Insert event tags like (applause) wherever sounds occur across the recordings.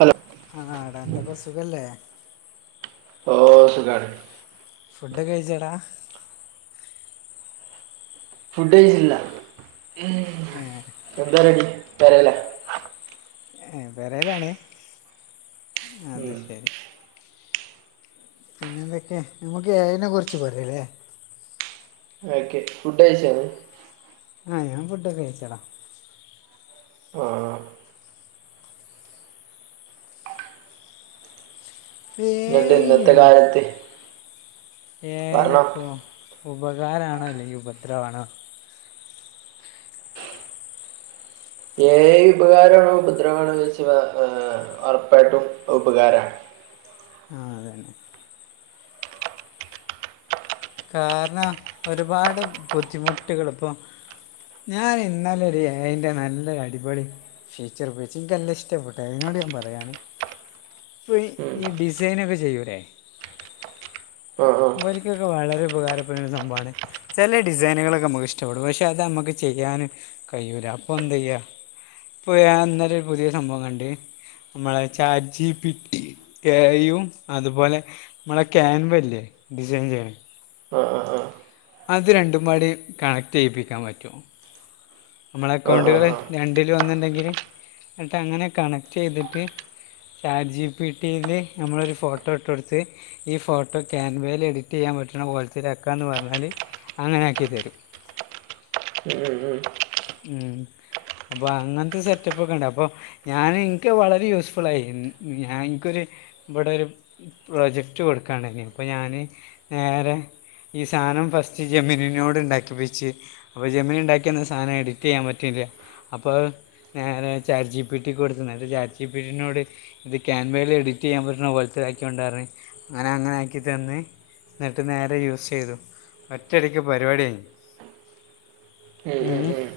Hello ആഹ് എടാ എന്തൊക്കെ സുഖല്ലേ? ഓ സുഖാണ് ഫുഡൊക്കെ കഴിച്ചെടാ? ഫുഡേജിന്നോ മ്മ് ഏഹ് എന്താ പര്വാടി പെരേലാ ഏഹ് പേരേലാണ് അത് ഉം ശരി പിന്നെ എന്തൊക്കെ നമുക്ക് എ ഐനേ കുറിച്ച് പറയല്ലേ ഓക്കെ ഫുഡ് കഴിച്ചോ ആഹ് ഞാൻ ഫുഡൊക്കേ കഴിച്ചട ആഹ് എ എന്നിട്ട് ഐ ഇന്നത്തെ എ കാലത്ത് എ ഐ പറഞ്ഞോ പോ ഉപകാരണോ അല്ലെങ്കിൽ ഉപദ്രവണോ? എ ഐ ഉപകാരണോ ഉപദ്രവാണോന്ന് വെച്ച ഹ് ഒറപ്പായിട്ടും ഉപകാര ആഹ് അതന്നെ. കാരണം ഒര്പാട് ബുദ്ധിമുട്ട്കള് ഇപ്പൊ ഞാന് ഇന്നലൊര് എ ഐ ന്റെ നല്ലൊര് അടിപൊളി ഫീച്ചർ ഉപയോഗിച്ചു ഇൻക്ക് അന്നെ ഇഷ്ടപ്പെട്ടു അതിനോട് ഞാൻ പറയാണ്. ഇപ്പം ഉം ഈ ഡിസൈനൊക്കെ ചെയ്യൂരെേ ആഹ് ആഹ് എനിക്കൊക്കെ വളരെ ഉപകാരപ്പെടുന്ന ഒരു സമ്പാണ് ചെല ഡിസൈനുകളൊക്കെ മ്മക്ക് ഇഷ്ടപ്പെടും പക്ഷെ അത് നമ്മക്ക് ചെയ്യൻ കയ്യൂല അപ്പൊ എന്തയ്യാ ഇപ്പൊ ഞാൻഅന്നേരംഒര് പുതിയ സംഭവംകണ്ടേ നമ്മളെ ചാറ്റ് ജിപിട്ടി എ ഐയും അതുപോലെ നമ്മളെ ക്യാൻവല്ലേ ഡിസൈൻ ചെയ്യ ആഹ് ആഹ് ആഹ് അത് രണ്ടുംപാടി കണക്ട് ചെയ്യിപ്പിക്കാൻ പറ്റുമോ അമ്മളെ ആ ആ ആ ആ ആ അക്കൗണ്ടുകള് ആ രണ്ടിലും ഒന്നുണ്ടെങ്കില് ഇന്നട്ട് അങ്ങനെ കണക്ട് ചെയ്തിട്ട് ചാറ്റ് ജി പി ടിയില് ഞമ്മളൊരു ഫോട്ടോഇട്ട് കൊടുത്ത് ഈ ഫോട്ടോ ക്യാൻവയിൽ എഡിറ്റ് ചെയ്യാൻ പറ്റണ പോലെത്ത്ലാക്കാന്ന് പറഞ്ഞാൽ അങ്ങനെയാക്കി തരും ഉം ഉം ഉം ഉം അപ്പൊ അങ്ങനത്തെ സെറ്റപ്പ് ഒക്കെ ഇണ്ട് അപ്പൊ ഞാന് ഇൻക്ക് അത് വളരെ യൂസ്ഫുൾ ആയി ഞാ ഇൻക്കൊരു ഇവിടെ ഒരു പ്രൊജക്റ്റ് കൊടുക്കണ്ടയ്നിം അപ്പോ ഞാന് നേരെ ഈ സാനം ഫസ്റ്റ് ജെമീനിനോട് ഇണ്ടാക്കി പ്പിച്ച് അപ്പൊ ജമീനി ഇണ്ടാക്കിയെന്ന അങ്ങന എഡിറ്റ് ചെയ്യാൻ പറ്റില്ലെ? അപ്പൊ ഞനെ ചാറ്റ് ജീ പി ടിക്ക് കൊടുത്ത് അന്നേരം ചാറ്റ് ച്ചി പ്പീ റ്റി നോട് ഇത് ക്യാൻവയില് എഡിറ്റ് ചെയ്യാൻ പറ്റുന്ന പൊലിത്തെ ഒരായ്ക്കാം ഒണ്ടായിരുന്ന് അവനാ അങ്ങനെ ആക്കി തന്ന് ഇന്നട്ട് നേരെ യൂസെയ്തു ഒറ്റ അടിക്ക് പരിപാട്യഴ്ഞ്ഞ് ഉം ഉം മ്മ് ഉം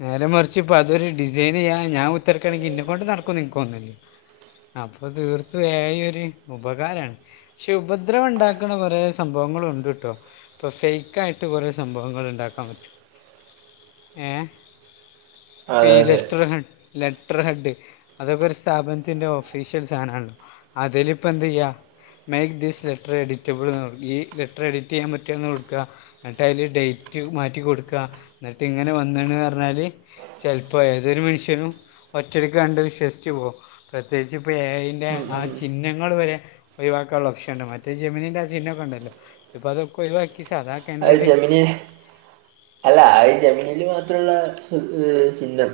നേരെ മറിച്ച് ഇപ്പ അതൊരു ഡിസൈയ്നെയ്യ ഞാൻ കുത്തർക്കാണെങ്കി ഇന്നെ കൊണ്ട് നടക്കും ഇൻക്ക് തോന്ന്ല്ല അപ്പ തീർത്തു എ ഐ ഒര് ഉപകാരാണ്. ശുഭദ്ര ഉണ്ടാക്കണേകൊറെേ സംഭവങ്ങള് ഉണ്ട്ട്ടോ ഇപ്പൊ ഫെയ്ക്ക് ആയിട്ട് കുറെേ സംഭവങ്ങൾ ഇണ്ടാക്കാൻ പറ്റും ഏഹ് അതെ പി അതെ (unintelligible) ലെറ്റർ ഹെഡ് അതൊക്കെ ഒരു സ്ഥാപനത്തിന്റെ ഓഫീഷ്യൽ സാനാണ് അതില് പ്പെന്തെയ്യ. മേക്ക് ദീസ് ലെറ്റർ എഡിറ്റബിൾ എന്ന് നോക്കി ലെറ്റർ എഡിറ്റ് ചെയ്യാൻ പറ്റുവോന്ന്കൊടുക്ക്ക എന്നിട്ട് അതില് ഡേറ്റ് മാറ്റി കൊടുക്കാ എന്നിട്ട് ഇങ്ങനെ വന്നന്ന് പറഞ്ഞാല് ചെൽപ്പോ ഏതൊരുമനുഷ്യനും ഒറ്റടിക്കാ പണ്ട് വിശ്വസ്ച്ചു പോ പ്രത്യേകിച്ച് ഇപ്പോ എ ഐ ന്റെ ഉം ആ ഉം ചിഹ്നങ്ങൾ വരെ ഒഴിവാക്കാന്ള്ള ഒപ്ഷൻണ്ട് മറ്റേ ജമിനിന്റെ ആ ചിഹ്നോക്കെണ്ടല്ലോ ഇപ്പതൊക്കെ ഒഴിവാക്കി സാധാ അത് ക്യാൻവയിൽ ജെമനി അല്ല ആ ജമിനിൽ മാത്രമുള്ള ചിഹനം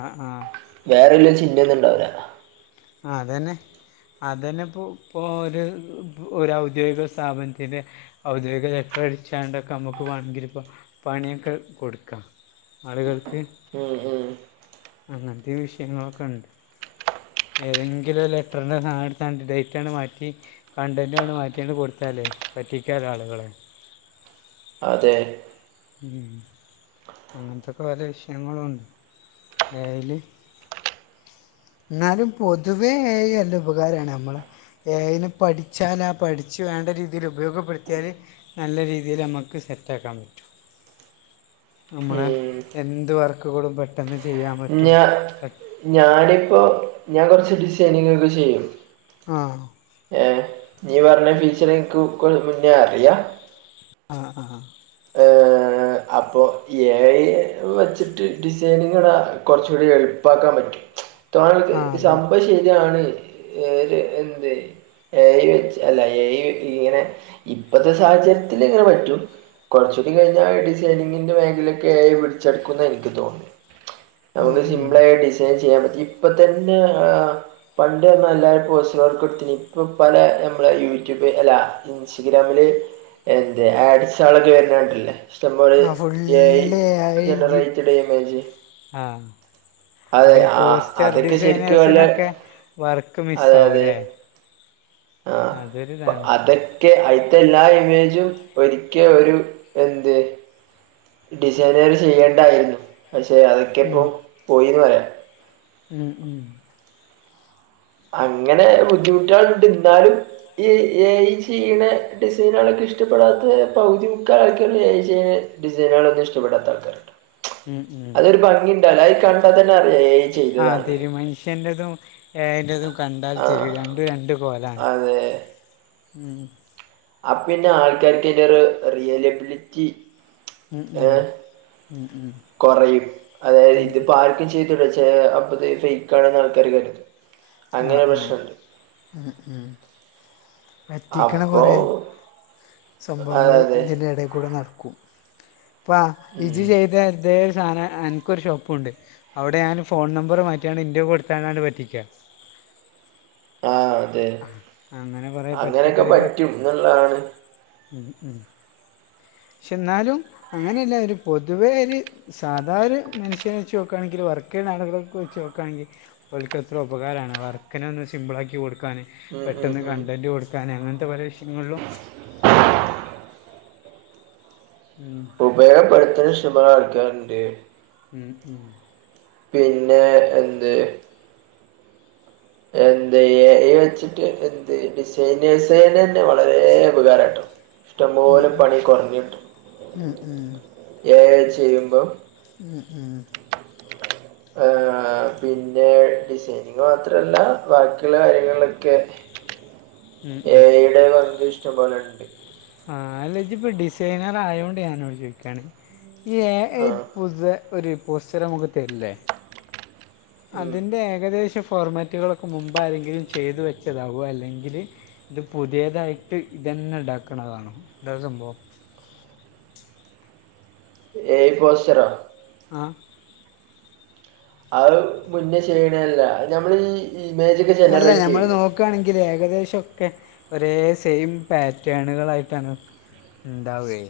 ആഹ് ആഹ് വേറെ വല്ല ചിന്തയില്ള്ളവരാ ആ അതന്നെ അതന്നെപ്പോ ഇപ്പോഓര് ഒരു ഔദ്യോഗിക സ്ഥാപനത്തിന്റെ ഔദ്യോഗിക ലെറ്റർ അടിച്ചണ്ടൊക്കെ നമ്മുക്ക് വേണങ്കില് ഇപ്പോ പണിയൊക്കെ കൊട്ക്കാ ആളുകൾക്ക് ഉം ഉം അങ്ങത്തെ വിഷയങ്ങളൊക്കെണ്ട് ഏതെങ്കിലും ഒരു ലെറ്ററിൻ്റെ സാധനം എടുത്താണ്ട് ഡേറ്റ് അങ്ങട് മാറ്റി കൺണ്ടെന്റണ് മാറ്റിയാണ് കൊടുത്താലേ പറ്റിക്കാല്ലോ ആളുകളെ അതെ മ് അങ്ങനത്തൊക്കെ ഓരോ വിഷയങ്ങളുണ്ട് എ ഐ ല്ല് ന്നാലും പൊതുവേ എ ഐ നല്ല ഉപകാരാണ് നമ്മള് എ ഐ നെപഠിച്ചാല ആ പഠിച്ച് വേണ്ട രീതിയിൽ ഉപയോഗപ്പെടുത്തിയാല് നല്ല രീതിയില് അമ്മക്ക് സെറ്റ ആക്കാൻ പറ്റും ഉം നമ്മള്എന്ത് വർക്ക്കൂടും പെട്ടെന്ന് ചെയ്യ ഞ ഞാനിപ്പോ ഞാൻ കൊറച്ച് ഡിസൈനിങ്ങൊക്കെ ചെയ്യും ആഹ് ഏഹ് നീ പർഞ്ഞ ഫീച്ചർ ഇൻക്ക് ഇക്കൊല്ല മുന്നേ അറിയാ ആഹ് ആഹ് അപ്പൊ എ ഐ വെച്ചിട്ട് ഡിസൈനിങ്ങടെ കുറച്ചുകൂടി എളുപ്പാക്കാൻ പറ്റും തോന്നണത് ആ അതന്നെ സംഭംശരിയാണ് ഏര് എന്ത് എ ഐ വെച്ച് അല്ല എ ഐക്ക്ഇങ്ങനെ ഇപ്പത്തെ സാഹചര്യത്തിൽ ഇങ്ങനെ പറ്റും കൊറച്ചൂടി കയിഞ്ഞാൽ (unintelligible) (unintelligible) എ ഐ പിടിച്ച് അടുക്കുവെന്ന എ നിക്ക് തോന്നുന്നേ ഉം, നമ്മക്ക് ഉം. സിമ്പിളായിട്ട് തെചെയ്യാൻപറ്റിഇപ്പതന്നെ ആ പണ്ട് നല്ല പോസ്റ്റുകൾക്ക് എടുത്തിനി ഇപ്പൊപലനമ്മളയൂട്യൂബ് അല്ല ഇൻസ്റ്റഗ്രാമില് എന്റെ ആക്സോളജി വരുന്ന കണ്ടില്ലേ ആഹ് ഫുള്ള് എ ഐ ജി ജനറേറ്റഡ് ഇമേജ് ആഹ് അപ്പൊ അതെ ഈ ആ പോസ്റ്റർ അതൊക്കെ ശരിക്കും വല്ല ഡിസൈനേഴ്സിനൊക്കെ വർക്ക് അതെ അതെ മിസ്സാവൂല്ലേ ആ അപ്പ അതൊരുതാണ് അതൊക്കെ അയിന്റെ എല്ലാ ഇമേജും ഒരിക്കൽ ഒരു എന്ത് ഡിസൈനുകൾ ചെയ്യേണ്ടായിരുന്നു പക്ഷെ ഉം, അതൊക്കെപ്പോ പോയിന്ന് പറയാ ഉം ഉം അങ്ങനെ ബുദ്ധിമുട്ടള്ണ്ട് ഇന്നാലും ഈ എ ഐ ചെയ്യണേ ഡിസൈന് ക ളൊക്കെ ഇഷ്ടപ്പെടാത്ത പൗതിമുക്കാലൊക്കെയല്ലേ ഏ ചെ ഡിസൈനേളൊന്നും ഇ്ടപെടാത്താള്ക്കാര്ണ്ട് ഉം ഉം ഒരു ഭംഗി ഉണ്ടാവുല്ലോ അത് കണ്ടാ തന്നെ അറിയാ എ ഐ ആതെരു മനുഷ്യന്റെതും എ ഐ ആ ന്റെതുംകണ്ടാൽതെരി യുംരണ്ടുരണ്ട് കോലാണ് അതെ ഉം ആപ്പിന്നെ ആൾക്കാർക്ക് ഇയിന്റെഒരു റിയലബിലിറ്റി ഉം ഉം ഏഹ് ഉം ഉം കൊറയും അതായത് ഇതിപ്പോ ആർക്കും ചെയ് (unintelligible) അപ്പൊത് ഫേക്കാണന്ന് ആൾക്കാര് കരുതും ആഹ് അങ്ങനെ ആഹ് പ്രശ്നമുണ്ട് മ് മ് പറ്റിക്കണ അപ്പോ കൊറെ അതെ സംഭവങ്ങള് അതെ ഇതിന്റെ എടെ കൂടെ നടക്കും. പ്പ ഉം ഇജ് ചെയ്ത എന്തേ ഒരു സധന അ ക്കൊരു ഷോപ്പുണ്ട് അവിടെ ഞാൻ ഫോൺ നമ്പറ് മാറ്റിയാണ് ഇന്റെ കൊടുത്താണ്ട് പറ്റിക്കാ (inaudible) ആഹ് അതെ അങ്ങനെ കൊറേ അങ്ങനെയൊക്കെ പറ്റിക്കലുകളൊ പറ്റുന്നുള്ളതാണ്. ഉം ഉം ക്ഷേ എന്നാലും അങ്ങനെയല്ല ഒരു പൊതുവേ ഒര് സാധാ ഒരു മനുഷ്യനെ വെച്ച് നോക്കുവാണെങ്കിൽ വർക്ക് ചെയ്യണ ആളുകളൊക്കെ വെച്ച് നോക്കുകയാണെങ്കിൽ ഓൽക്ക് എത്ര ഉപകാരാണ് വർക്കിനെ ഒന്ന് സിമ്പിളാക്കി കൊടുക്കാന്. ഉം ഉം പെട്ടെന്ന് ഉം കണ്ടന്റ് കൊടുക്കാന് അങ്ങനത്തെ പല വിഷയങ്ങളിലും ഉം ഉപയപ്പെടുത്തന് ശ്ട്ടമ്പോലെ അൾക്കാര്ണ്ട് ഉം ഉം പിന്നെ എന്ത് എന്ത് എ ഐ വെച്ചിട്ട് എന്ത് ഡിസൈനഴസനനെ തന്നെ വളരെ ഉപകാരട്ടോ ഇഷ്ടം പോലെ പണി കൊറഞ്ഞ് ഉം, ഉം, (unintelligible) ചെയ്യുമ്പോ ഉം ഉം ഏഹ് ആ പിന്നെ ഡിസൈനിങ് മാത്രല്ല ബാക്കിയുള്ള കാര്യങ്ങളിലൊക്കെ ഉം, ഏ ഐ ടെ വർക്ക് ഇഷ്ടംപോലെണ്ട്. ആഹ് അല്ല ഇജിപ്പൊ ഡിസൈനർ ആയോണ്ട് ഞാനനോട് ചോയ്ക്കാണ്. എ ഐ ആ പുത ഒരു പോസ്റ്റർമുക്ക് തരില്ലേ ഉം അതിന്റെ ഏകദേശ ഫോർമാറ്റുകളൊക്കെ മുമ്പ് ആരെങ്കിലും ചെയ്തു വെച്ചതാവോ അല്ലെങ്കില് ഇത് പുതിയതായിട്ട് ഇജെന്നെ ഇണ്ടാക്ക ണതാണോ എന്താ സംഭവം (unintelligible) പോസ്റ്ററോ ആ അത് മുന്നേ ചെയ്യണല്ല നമ്മളീഈ. ഇമേജിൽ അല്ല ഞമ്മള് നോക്കി ക്ക് ആണെങ്കിൽ ഏകദേശൊക്കെ ഒരേ സെയിം പാറ്റേണുകളായിട്ടാണ് ഇണ്ടാവേ.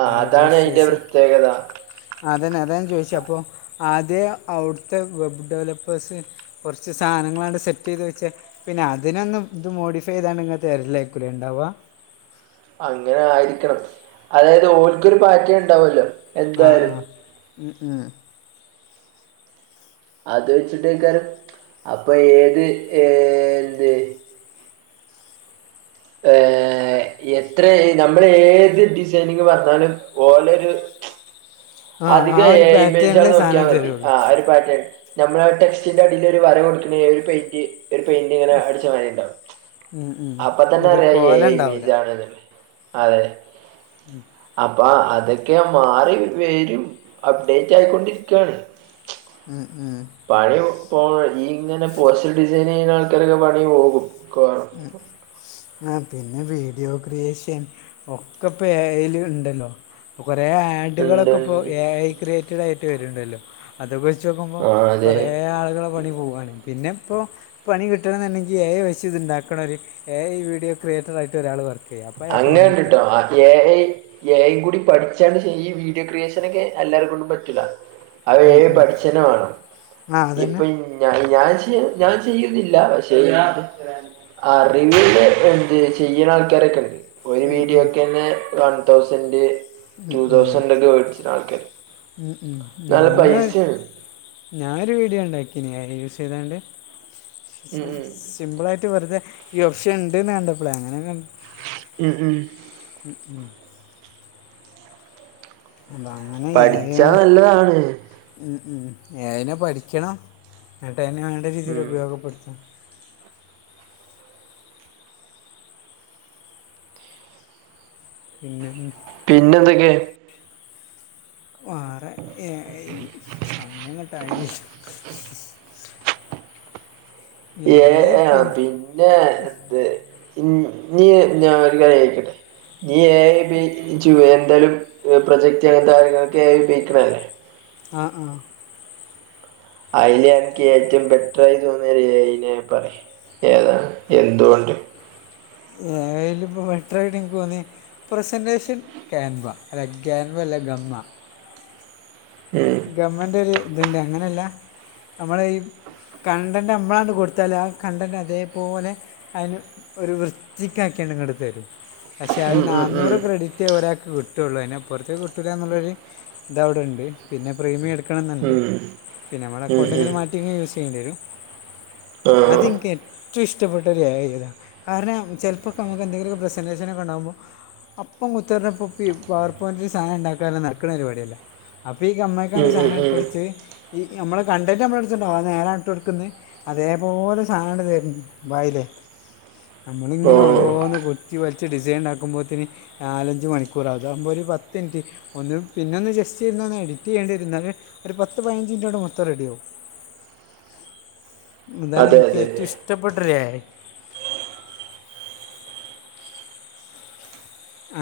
ആഹ് അതാണ് അതിന്റെ പ്രത്യേകത. അതന്നെ അത ഞാൻ ചോദിച്ച അപ്പൊ ആദ്യ അവിടുത്തെ വെബ് ഡെവലപ്പേഴ്സ്- കൊർച്ച് സാധനങ്ങളണ്ട് സെറ്റിത് വെച്ചെ പിന്നെ അതിനൊന്നും ഇത് മോഡിഫൈയ്താണ്ട് ഇങ്ങ്ട്ട് വരലേരിക്കു ലേ ഇണ്ടാവാ? അങ്ങനെ ആയിരിക്കണം, അതായത് ഓൽക്കൊരു പാറ്റേൺ ഇണ്ടാവല്ലോ. ആഹ് ആഹ് ഉം ഉം അത് വെച്ചിട്ടേക്കാരും അപ്പൊ ഏത് ഏ എന്ത് ഏഹ് എത്ര നമ്മൾ ഏത് ഡിസൈനിങ് പറഞ്ഞാലും ഓലൊരു. ആ അധിക ആ ഒരു എ ഐ പാറ്റേണിലെ ഇമേജാന്ന് സാധനം നോക്കിയാമതി തരുള്ളൂ ആ അയിലൊരു പാറ്റേൺ ഞമ്മള ടെക്റ്റിന്റെ അടിൽ ഒരു വര കൊടുക്കുന്ന ഏ ഒരു പെയിന്റ് ഒരു പെയിന്റിങ്ങനെ അടിച്ച മാതിരി ഇണ്ടാവും, ഉം, ഉം. അപ്പതന്നെ ഒരു അറിയ കോല ഉണ്ടാവില്ല ഇമേജ് ആണെന്ന്. അതെ മ് അപ്പൊ അതൊക്കെ മാറി വരും അപ്ഡേറ്റ് ആയിക്കൊണ്ടിരിക്കയാണ് ആഹ് ആഹ് പണിഒക്കെ പോകും ഈ ഇങ്ങനെ പോസ്റ്റർ ഡിസൈൻ ചെയ്യുന്ന ആൾക്കാരൊക്കെ പണി പോകും. ഉ ആ പിന്നെ വീഡിയോ ക്രിയേഷൻ ഒക്കെപ്പ എ ഐ ല്ല് ണ്ടല്ലോ കൊറേ ഉണ്ട് ആഡുകളൊക്കെ ഇപ്പൊ എ ഐ ക്രിയേറ്ററായിട്ട് ആയിട്ട് വരുണ്ടല്ലോ അതൊക്കെ വെച്ച് നോക്കുമ്പോൾ ആ അതെ കൊറേ ആളുകളെ പണി പോവാണ് പിന്നെ ഇപ്പോ പണി കിട്ടണെന്നുണ്ടെങ്കിൽ ഏ വ- ഇതുണ്ടാക്കുണോരു ഏ ഐ വീടിയോക്രിയേറ്ററായിട്ട് ഒരാൾ പറഞ്ഞു. അങ്ങണ്ടിട്ടോ ഏ ഐ ഏയും കൂടി പഠിച്ചാണ് ഈ വീഡിയോ ക്രിയേഷനോക്കെ എല്ലാരെ കൊണ്ടും പറ്റൂല അത് എ പഠിച്ചു തന്നെ വേണം ആ അതന്നെ ഇപ്പം- ഞ ഞാൻ ച്ചി ഞാൻ ചെയ്യുന്നില്ല പക്ഷേ ആ റിവ് ഇല്ലേ എന്ത് ചെയ്യ്ണ ആൾക്കാരൊക്കെണ്ട്. ഒരു വീഡിയോക്കെന്നെ വൺ തൗസൻഡ് ഉം, ഉം. ടുതൗസൻഡൊഒക്കെ മേടിച്ച് ആൾക്കാര് ഉം, ഉം. നല്ല ഞാനും പൈസയാണ്. ഞാനൊരു വീഡിയോ ണ്ടാക്കീനി ഏ ഐ യൂസ് ചെയ്താണ്ട് ഉം ഉം സിമ്പിളായിട്ട് വെറുതെ ഈ ഓപ്ഷൻണ്ടന്ന് കണ്ടപ്പളെ അങ്ങനെയണ്ട് ഉം ഉം ഉം ഉം (inaudible) അ അങ്ങൻ പഠിച്ചാ നല്ലതാണ് ഉം അതിനെ പഠിക്കണം എന്നട്ട അന് വേണ്ട രീതിയിൽ ഉം ഉപയോഗപ്പെടുത്തും പിന്നെ പിന്നെന്തൊക്കെ വേറെ ഏ സമയം അങ്ങോട്ടായില്ലല്ലോ (inaudible) എ ഏ പിന്നെ എത് ഇനി ഞാൻ ഒരു കാര്യം കളികളിക്കട്ടെ നീ എ ഐ ഉപയോഗിച്ചു വെടലും പ്രൊജക്ട് അങ്ങനത്തെ കാര്യങ്ങളൊക്കെ എ ഐ ഉപയോഗിക്കണല്ലേ ആഹ് ആഹ് അയിന് എനിക്ക് ഏറ്റവും ബെറ്റർറായി തോന്നിയ എ ഏ നെ പറയ് ഏതാണ് എന്തുകൊണ്ട്? എ ഐ ലിപ്പ മെട്രയ്ട്ട്ക്ക് തോന്നി പ്രസന്റേഷൻ കേൻവ അല്ല കേൻവ അല്ല ഗമ്മ. ഉം (unintelligible) ഗവൺമെന്റ് ഒര്ഇത്ണ്ട് അങ്ങനെയല്ല നമ്മളെ ഈ കണ്ടൻറ് മ്മളണ്ട് കൊടുത്താൽ ആ കണ്ടൻറ് അതേപോലെ- അതിന് ഒരു വൃത്തിക്കക്കിണ്ടിങ്ങോട്ട തരും പക്ഷെ അത് ഉം ഉം ഉം നന്നൂറ് ക്രെഡിറ്റ് ഒരാൾക്ക് കിട്ടുള്ളൂ അതിനെപ്പുറത്തേക്ക് കിട്ടുക എന്നുള്ളൊരു ഇത് അവിടെണ്ട് പിന്നെ പ്രീമിയ വെക്കണംന്നുണ്ട് പിന്നെ ഉം ഉം അക്കൗണ്ട് ഇങ്ങനെ ഉം മാറ്റി യൂസ് ചെയ്യേണ്ടി വരും. ആ അത് ഇൻകെ ഇച്ച് ഇഷ്ടപ്പെട്ട ഒരു കാര്യതാണ് കാരണം ചിലപ്പോൊക്ക നമുക്ക് എന്തെങ്കിലുമൊെ പ്രെസന്റേഷന ഒക്കെണ്ടാവുബോ- അപ്പം മുദ്യ കോപ്പി പവർ പോയിന്റിൽ സാധനം ഉണ്ടാക്കാന്‌ നടക്കുന്ന പരിാടിയല്ല. പ്പ ഈ അമ്മക്കാണ് ഉം ഉം സാധനം ഉം ഇട്ടടുത്ത് ഈ നമ്മൾ കണ്ടന്റ് നമ്മള എടുത്തുണ്ടാവക അത് നേരാണ് ഇട്ട് എടുക്കുന്ന് അതേപോലെ സാനണ്ട് തരും വയിലേ ഓ നമ്മളിങ്ങനെ ഓരോന്ന് കുത്തി വലിച്ച് ഡിസൈൻണ്ടാ ക്കുമ്പോത്തിന് നാലഞ്ച് മണിക്കൂർ അതാകുമ്പോ ഒരു പത്ത് മിനിറ്റ് ഒന്ന് പിന്നെ ഒന്ന് ജസ്റ്റ് ഇര്ന്നോന്ന് എഡിറ്റ്‌ ചെയ്യേണ്ടിയിരുന്നത് ഒരു പത്ത് പതിനഞ്ച് മിനിറ്റോടെ മൊത്തം റെഡി ആവും. ഇതാണ് അതെ ഇൻക്ക് അതെ ഏറ്റവും ഇഷ്ടപ്പെട്ടൊരു ഏ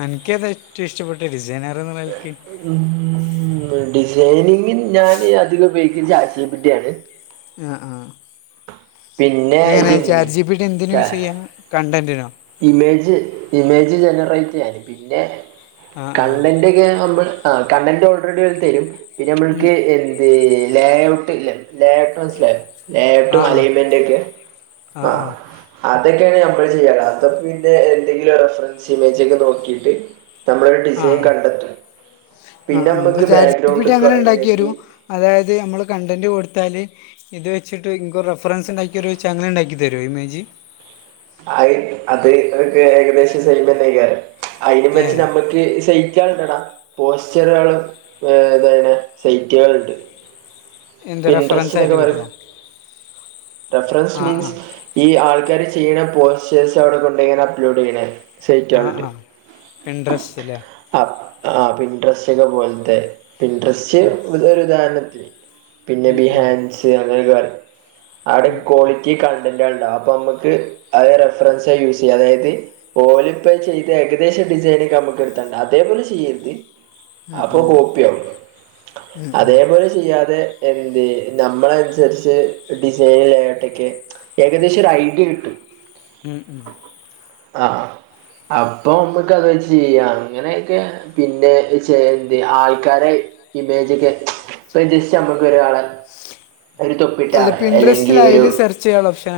അനക്ക് ഏതാ ഏറ്റവും ഇഷ്ടപ്പെട്ട ഡിസൈനർന്നുള്ള നെലക്ക് ഉം ഉം മ് ഡിസൈനിങ്ങിന് ഞാൻ അധികം ഉപയോഗിക്കുന്നത് ചാചിപിട്ടിയാണ്. ആഹ് ആഹ് പിന്നെ എങ്ങനെ ജെമിനി ചാറ്റ് ജിപിട്ടി എന്തിന് യൂസ് യ്യാ കണ്ടന്റിനോ ഇമേജ് ഇമേജ് ജനറേറ്റ് ചെയ്യാന് പിന്നെ ആ ആ കണ്ടന്റോക്കെ നമ്മൾ ആഹ് കണ്ടന്റ് ഓൾറെഡി ഓര് തരും. പിന്നെ, നമ്മൾക്ക്. ലേഔട്ട് ഇല്ല ലേഔട്ട് മനസ്സിലായോ ആ ലേഔട്ടും ആ അലയ് എണീക്കെ ആ ആഹ് ആ അതൊക്കെയാണ് നമ്മള് ചെയ്യാല് അത പിന്നെ എന്തെങ്കിലും റഫറൻസ് ഇമേജക്കെ നോക്കിട്ട്. നമ്മളൊരു ആ ആ ഡിസൈൻ കണ്ടെത്തും, പിന്നെ ആ അപ്പൊ നമ്മക്ക് ചാറ്റ് ജി പി ടി ബാക്ക്ഗ്രൗണ്ടക്കൊ അങ്ങനെ ഉണ്ടാക്കി അല്ലെങ്കിൽ തരും അതായത് നമ്മൾ കണ്ടന്റ് കൊടുത്താൽ. ഇത് വെച്ചിട്ട് ഇങ്കോ റഫറൻസ് ണ്ടാക്കിരു ചങ്ങലണ്ടാക്കി തരോ ഇമേജ് ആ അത് ഒക്കെ ഏകദേശം സൈമന്നക്കാരം. അയിന് ഏ വെച്ച് നമ്മുക്ക് സഹിക്കാണ്ടടാ. പോസ്റ്ററുകളും എന്തപിന്നെ സൈറ്റുകളുണ്ട് എന്താ റെഫറൻസ് ഇൻട്രസ്റ്റി ആയിട്ട് ഡ് വരും കിട്ടണോ റഫറൻസ് ആ ആ മീൻസ് ഈ ആൾക്കാര് ചെയ്യണ പോസ്റ്റേഴ്സ് അവിടെ കൊണ്ട എങ്ങനെ അപ്ലോഡ് ചെയ്യണേ. അ, ആഹ്, പെൻഡ്രസ്സ് ല്ലേ. ആ ആഹ് പിൻട്രസ്റ്റൊക്കെ പോലത്തെ പിൻട്രസ്റ്റ് ഒരുദാഹരണത്തിന് പിന്നെ ഉം ഉം ബിഹാൻസി അതർ ഗേൾ അവിടെ ക്വാളിറ്റി കണ്ടന്റണ്ടാാവും പ്പോ നമ്മ ത് റെഫറൻസ യൂസ്യ്യ അതായത്. ഓലിപ്പ ചെയ്ദേകദേശം ഡിസൈനക്ക നമ്മുക്ക് ടുത്തണ്ട് അതേപോലെ ചെയ്യരുത് ഉം അപ്പൊ ഉം കോപ്യ ഉം ഉം അതേപോലെ. ചെയ്യാതെ എന്ത് നമ്മളനുസരിച്ച് ഡിസൈനിലട്ടൊക്കെ. ഏകദേശം ഒരു ഐഡിയ കിട്ടു മ് ആഹ് അപ്പൊ മ്മക്ക് അത് വെച്ച് ചെയ്യാം അങ്ങനെക്കെ പിന്നെ എന്നത് ആൾക്കാരെ ഇമേജ്ക്കെ. ഇപ്പൊ ജസ്റ്റ് നമ്മുക്ക് ഒരാളെ ഒരു തൊപ്പിട്ടാളെ അല്ലെങ്കിൽ ഒരു ചില വർഷ